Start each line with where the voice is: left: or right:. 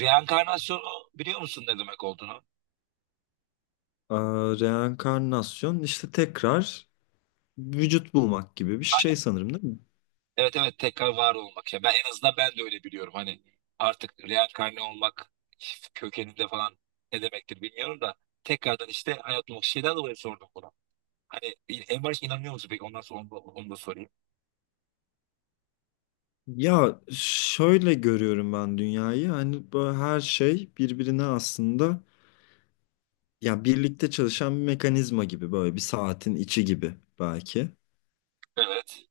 right: Reenkarnasyonu biliyor musun ne demek olduğunu?
left: Ee, reenkarnasyon işte tekrar vücut bulmak gibi bir şey
right: Aynen.
left: sanırım değil mi?
right: Evet, tekrar var olmak ya. Ben en azından ben de öyle biliyorum. Hani artık reenkarne olmak kökeninde falan ne demektir bilmiyorum da tekrardan işte hayat olmak şeyden dolayı sordum bunu. Hani en başta inanıyor musun peki? Ondan sonra onu da sorayım.
left: Ya şöyle görüyorum ben dünyayı, hani böyle her şey birbirine aslında, ya birlikte çalışan bir mekanizma gibi, böyle bir saatin içi gibi belki.
right: Evet.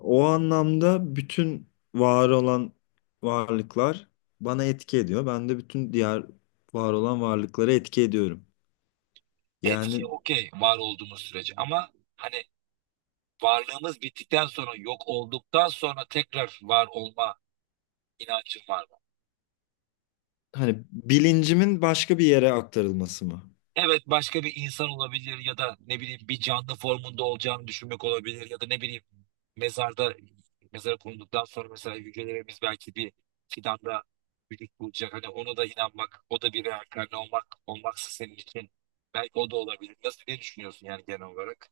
left: O anlamda bütün var olan varlıklar bana etki ediyor. Ben de bütün diğer var olan varlıklara etki ediyorum.
right: Etki
left: Yani
right: okey, var olduğumuz sürece ama hani varlığımız bittikten sonra, yok olduktan sonra tekrar var olma inancın var mı?
left: hani bilincimin başka bir yere aktarılması mı?
right: Evet, başka bir insan olabilir ya da ne bileyim bir canlı formunda olacağını düşünmek olabilir ya da ne bileyim mezarda, mezara konulduktan sonra mesela hücrelerimiz belki bir fidanda vücut bulacak. Hani ona da inanmak, o da bir reenkarne olmak, olmaksa senin için belki o da olabilir. Nasıl, ne düşünüyorsun yani genel olarak?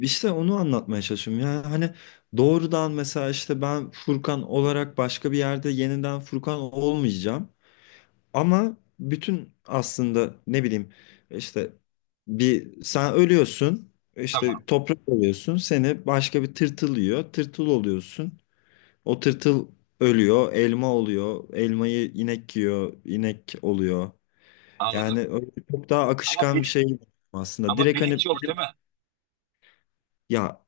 left: İşte onu anlatmaya çalışıyorum. Yani hani doğrudan mesela işte ben Furkan olarak başka bir yerde yeniden Furkan olmayacağım. Ama bütün aslında, ne bileyim, işte bir sen ölüyorsun, işte
right: Tamam,
left: toprak oluyorsun, seni başka bir tırtıl yiyor, tırtıl oluyorsun. O tırtıl ölüyor, elma oluyor, elmayı inek yiyor, inek oluyor.
right: anladım.
left: Yani öyle çok daha
right: Ama
left: akışkan bir
right: bil-
left: şey aslında.
right: Ama
left: Direkt hani.
right: bilinç yok değil mi?
left: Ya,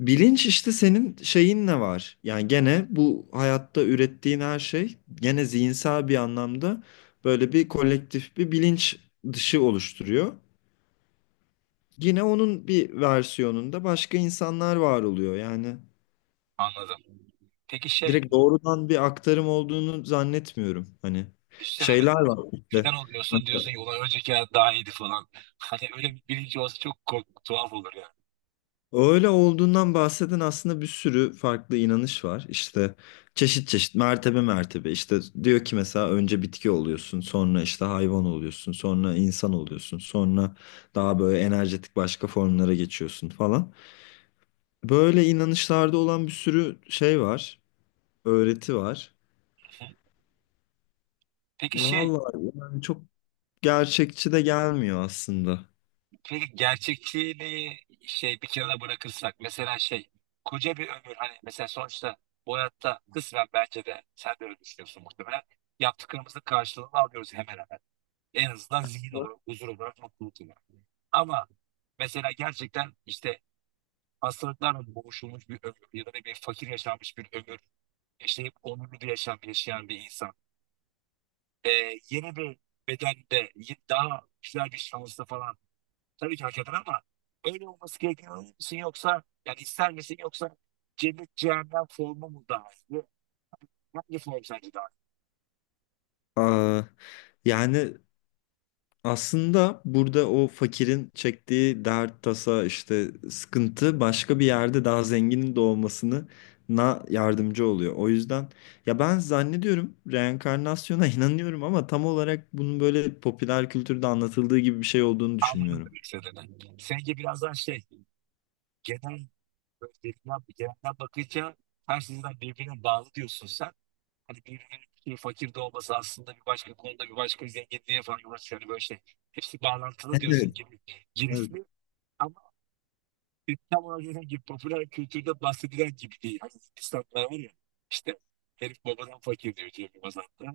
left: bilinç işte senin şeyin ne var? Yani gene bu hayatta ürettiğin her şey gene zihinsel bir anlamda böyle bir kolektif bir bilinç dışı oluşturuyor. Yine onun bir versiyonunda başka insanlar var oluyor. Yani
right: Anladım. Peki şey,
left: direkt doğrudan bir aktarım olduğunu zannetmiyorum. Hani
right: düşünsene
left: şeyler
right: mesela
left: var işte.
right: fidan oluyorsun, diyorsun ki ulan önceki hayat daha iyiydi falan. Hani öyle bir bilinci olsa çok tuhaf olur yani.
left: Öyle olduğundan bahseden aslında bir sürü farklı inanış var. İşte çeşit çeşit, mertebe mertebe, işte diyor ki mesela önce bitki oluyorsun, sonra işte hayvan oluyorsun, sonra insan oluyorsun, sonra daha böyle enerjetik başka formlara geçiyorsun falan. Böyle inanışlarda olan bir sürü şey var, öğreti var.
right: Peki şey,
left: Vallahi yani çok gerçekçi de gelmiyor aslında.
right: peki gerçekçiliği şey bir kenara bırakırsak, mesela şey koca bir ömür, hani mesela sonuçta bu hayatta kısmen, bence de sen de öyle düşünüyorsun muhtemelen, yaptıklarımızın karşılığını alıyoruz hemen hemen. En azından zihin olarak, huzur olarak, mutluluk olarak. Ama mesela gerçekten işte hastalıklarla boğuşulmuş bir ömür ya da ne bir fakir yaşanmış bir ömür yaşayıp onurlu bir yaşam yaşayan bir insan. Ee, yeni bir bedende daha güzel bir şansla falan, tabii ki hak eder ama öyle olması gerekiyor musun, yoksa yani ister misin, yoksa cennet cehennem formu mu daha iyi? Hangi form sence daha iyi?
left: Aa, yani aslında burada o fakirin çektiği dert, tasa, işte sıkıntı, başka bir yerde daha zenginin doğmasına yardımcı oluyor. O yüzden ya ben zannediyorum reenkarnasyona inanıyorum, ama tam olarak bunun böyle popüler kültürde anlatıldığı gibi bir şey olduğunu
right: Anladım
left: düşünmüyorum.
right: demek istediğini. Seninki biraz daha şey, genel, böyle birbirinden, genelden bakınca her şeyden birbirine bağlı diyorsun sen. Hani birbirinin, bir fakir de olması aslında bir başka konuda bir başka zenginliğe falan yol. Hani böyle şey, hepsi bağlantılı
left: Evet,
right: diyorsun,
left: evet.
right: girifli, ama tam ona gibi popüler kültürde bahsedilen gibi değil. Hani İnsanlar var ya işte, herif babadan fakir diyor Cem Yılmaz hatta.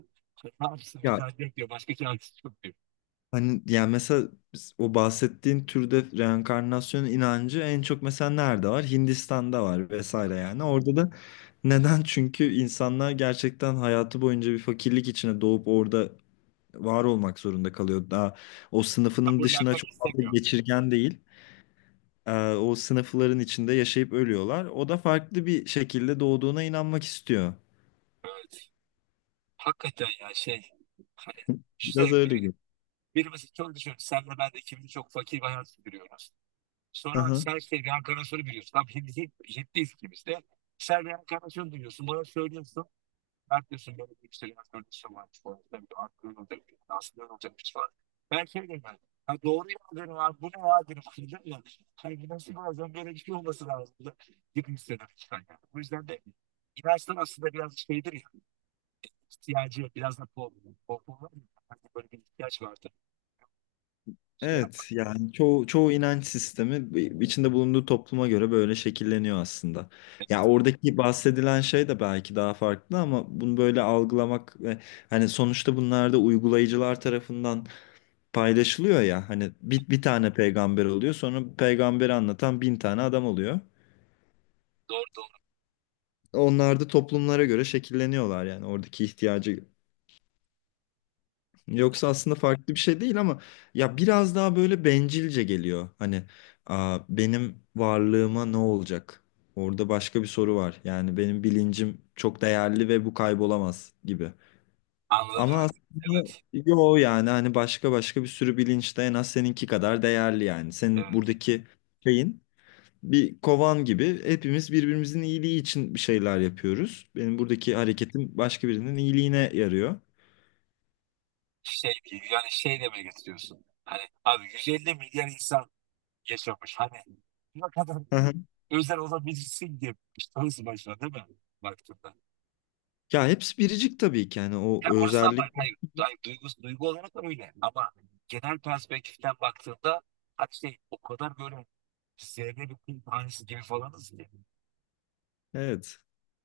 right: Ne yapsın,
left: Ya.
right: inancı yok diyor. Başka çaresi yok diyor.
left: Hani yani mesela o bahsettiğin türde reenkarnasyon inancı en çok mesela nerede var? Hindistan'da var vesaire yani. Orada da neden? Çünkü insanlar gerçekten hayatı boyunca bir fakirlik içine doğup orada var olmak zorunda kalıyor. Daha o sınıfının dışına
right: Kabullenmek
left: çok fazla
right: istemiyor.
left: geçirgen değil. O sınıfların içinde yaşayıp ölüyorlar. O da farklı bir şekilde doğduğuna inanmak istiyor.
right: Evet. Hakikaten ya şey, hani işte
left: Biraz öyle
right: birimiz çok düşün. Senle ben de, ikimiz de çok fakir bir hayat sürüyoruz. Sonra
left: gibi.
right: sen şey, reenkarnasyonu biliyorsun. Tam Hintliyiz ikimiz de. Sen reenkarnasyonu duyuyorsun. Bana söylüyorsun. Herkesin böyle bir yükselen öncesi var. Orada bir aklın olacak, bir aslında olacak bir şey var. Ben şey dedim ben. Ha doğru ya, dedim abi bu ne ya dedim. Dedim ya. Hani bu nasıl, bazen böyle bir şey olması lazım da gibi hissederek çıkan yani. Bu yüzden de inançlar aslında biraz şeydir ya. İhtiyacı biraz da pol. Pol pol var ya. Hani böyle bir ihtiyaç vardı. Şey yapmak.
left: Evet yani çoğu inanç sistemi içinde bulunduğu topluma göre böyle şekilleniyor aslında. Ya oradaki bahsedilen şey de belki daha farklı, ama bunu böyle algılamak ve hani sonuçta bunlar da uygulayıcılar tarafından paylaşılıyor ya. Hani bir tane peygamber oluyor, sonra peygamberi anlatan bin tane adam oluyor.
right: Doğru doğru.
left: Onlar da toplumlara göre şekilleniyorlar, yani oradaki ihtiyacı. Yoksa aslında farklı bir şey değil ama ya biraz daha böyle bencilce geliyor. Hani Aa, benim varlığıma ne olacak? Orada başka bir soru var. Yani benim bilincim çok değerli ve bu kaybolamaz gibi.
right: Anladım
left: Ama
right: demek.
left: aslında
right: Evet.
left: yo, yani hani başka başka bir sürü bilinç de en az seninki kadar değerli yani. Senin
right: Evet.
left: buradaki şeyin bir kovan gibi, hepimiz birbirimizin iyiliği için bir şeyler yapıyoruz. Benim buradaki hareketim başka birinin iyiliğine yarıyor.
right: Şey, yani şey demeye getiriyorsun. Hani abi 150 milyar insan yaşamış. Hani ne kadar özel olabilirsin diye, tanısı başına değil mi? Baktığında.
left: Ya hepsi biricik tabii ki, yani o
right: Ya orası, ama
left: özellik.
right: hayır, hayır, duygu olarak da öyle. Ama genel perspektiften baktığında hani şey, o kadar böyle zerre, bir kum tanesi gibi falanız ki.
left: Evet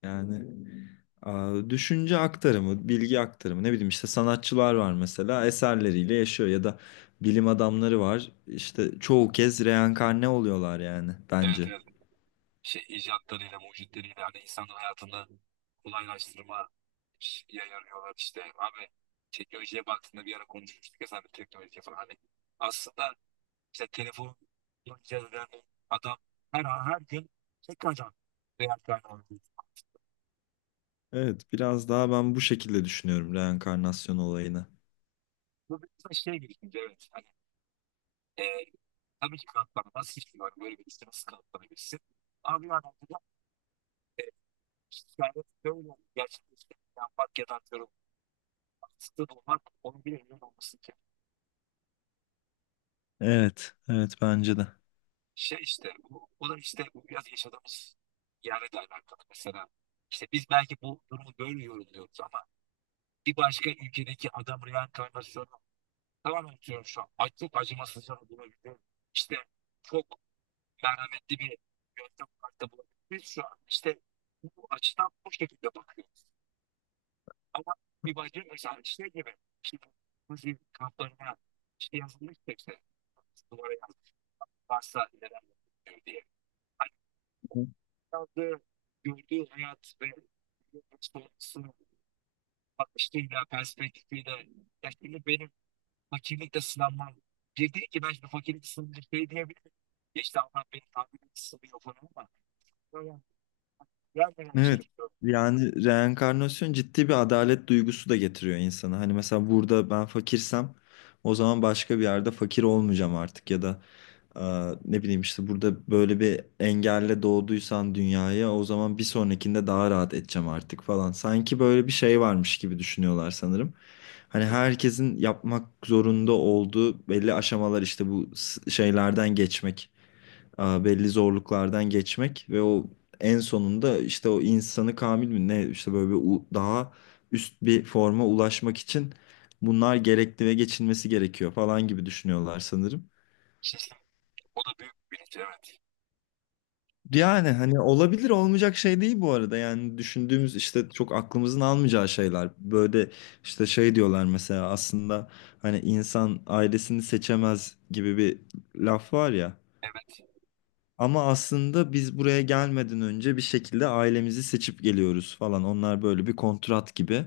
left: yani düşünce aktarımı, bilgi aktarımı, ne bileyim, işte sanatçılar var mesela eserleriyle yaşıyor ya da bilim adamları var, işte çoğu kez reenkarne oluyorlar yani
right: Evet
left: bence.
right: evet. Şey, icatlarıyla, mucitleriyle hani insanın hayatını kolaylaştırma ya yarıyorlar işte. Abi, teknolojiye baktığında, bir ara konuşmuştuk ya sen de teknolojiye falan, hani aslında İşte telefon yapacağız yani, adam her an her gün tek ajan real kaynağı.
left: Evet biraz daha ben bu şekilde düşünüyorum reenkarnasyon olayını.
right: Bu biraz da şey, birikince evet. Hani, e, tabii ki kanıtlanamaz hiçbir var. Böyle bir işte nasıl kanıtlanabilirsin? Abi yani burada hikaye böyle gerçekleşti. Yapmak ya da atıyorum. Haksızlığı bulmak onun bir emin olması ki.
left: Evet, evet, bence de.
right: Şey işte bu da işte, bu biraz yaşadığımız yerle de alakalı. Mesela işte biz belki bu durumu böyle yorumluyoruz ama bir başka ülkedeki adam reenkarnasyonu tamamen atıyorum şu an. Ay, çok acımasızca bulabildim. İşte çok merhametli bir yöntem kartı bulabildim. Biz şu an işte bu açıdan bu şekilde bakıyoruz. Ama bir bacı mesela şey gibi, işte Nazi kamplarına işte yazılmış, işte duvara yazmış varsa neler yapıyor diye. Hani o yazdığı, gördüğü hayat ve bakışıyla, perspektifiyle, ya şimdi benim fakirlikle sınanmam. Bir değil ki ben şimdi fakirlik sınırında şey diyebilirim. Ya işte Allah beni tahmin etmiş sınıyor falan ama. Böyle gelmeden
left: Evet.
right: çekiliyorum.
left: Yani reenkarnasyon ciddi bir adalet duygusu da getiriyor insana. Hani mesela burada ben fakirsem o zaman başka bir yerde fakir olmayacağım artık, ya da e, ne bileyim, işte burada böyle bir engelle doğduysan dünyaya, o zaman bir sonrakinde daha rahat edeceğim artık falan. Sanki böyle bir şey varmış gibi düşünüyorlar sanırım. Hani herkesin yapmak zorunda olduğu belli aşamalar, işte bu şeylerden geçmek, belli zorluklardan geçmek ve o en sonunda işte o insanı kamil mi ne, işte böyle bir daha üst bir forma ulaşmak için bunlar gerekli ve geçilmesi gerekiyor falan gibi düşünüyorlar sanırım.
right: İşte o da büyük bir bilinç, evet.
left: Yani hani olabilir, olmayacak şey değil bu arada yani, düşündüğümüz işte çok aklımızın almayacağı şeyler böyle. İşte şey diyorlar mesela, aslında hani insan ailesini seçemez gibi bir laf var ya.
right: Evet.
left: Ama aslında biz buraya gelmeden önce bir şekilde ailemizi seçip geliyoruz falan. Onlar böyle bir kontrat gibi.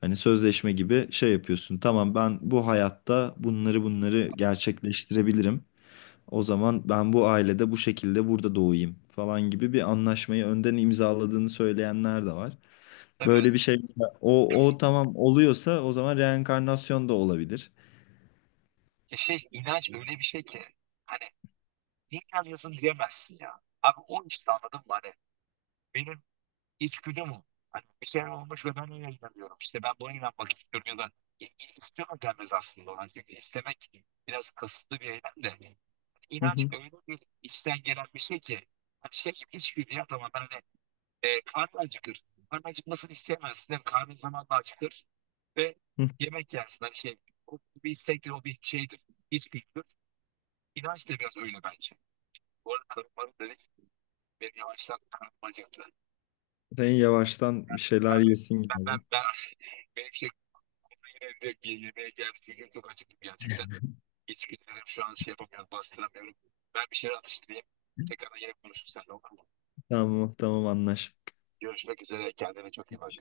left: Hani sözleşme gibi şey yapıyorsun. Tamam, ben bu hayatta bunları bunları gerçekleştirebilirim. O zaman ben bu ailede bu şekilde burada doğayım falan gibi bir anlaşmayı önden imzaladığını söyleyenler de var.
right: Tabii
left: Böyle
right: öyle.
left: bir şey o tamam oluyorsa, o zaman reenkarnasyon da olabilir.
right: Ya şey, inanç öyle bir şey ki. Hani ne inanıyorsun diyemezsin ya. Abi o işte, anladın mı? Hani benim içgüdüm o. Hani bir şey olmuş ve ben öyle inanıyorum. İşte ben buna inanmak istiyorum, ya da i- i- istiyorum denmez aslında ona. Çünkü istemek biraz kasıtlı bir eylem de.
left: Hı
right: İnanç
left: hı,
right: öyle bir içten gelen bir şey ki, hani şey gibi, içgüdü ya. Tamam, ben hani, karnı acıkır. Karnı acıkmasını isteyemezsin değil mi? Karnın zamanla acıkır ve
left: hı.
right: yemek yersin. Hani şey, o bir istektir, o bir şeydir. İçgüdüdür. İnanç da biraz öyle bence. Bu arada karım bana dedi ki benim yavaştan karnım acıktı.
left: Sen yavaştan bir
right: Ben,
left: şeyler yesin
right: ben, ben,
left: gibi.
right: ben benim şey yine direkt bir yemeğe geldi. Çünkü çok acıktım gerçekten. İçgüdülerim şu an, şey yapamıyorum, bastıramıyorum. Ben bir şeyler atıştırayım. Tekrardan yine konuşuruz seninle, olur mu?
left: Tamam, tamam, anlaştık.
right: Görüşmek üzere. Kendine çok iyi bak.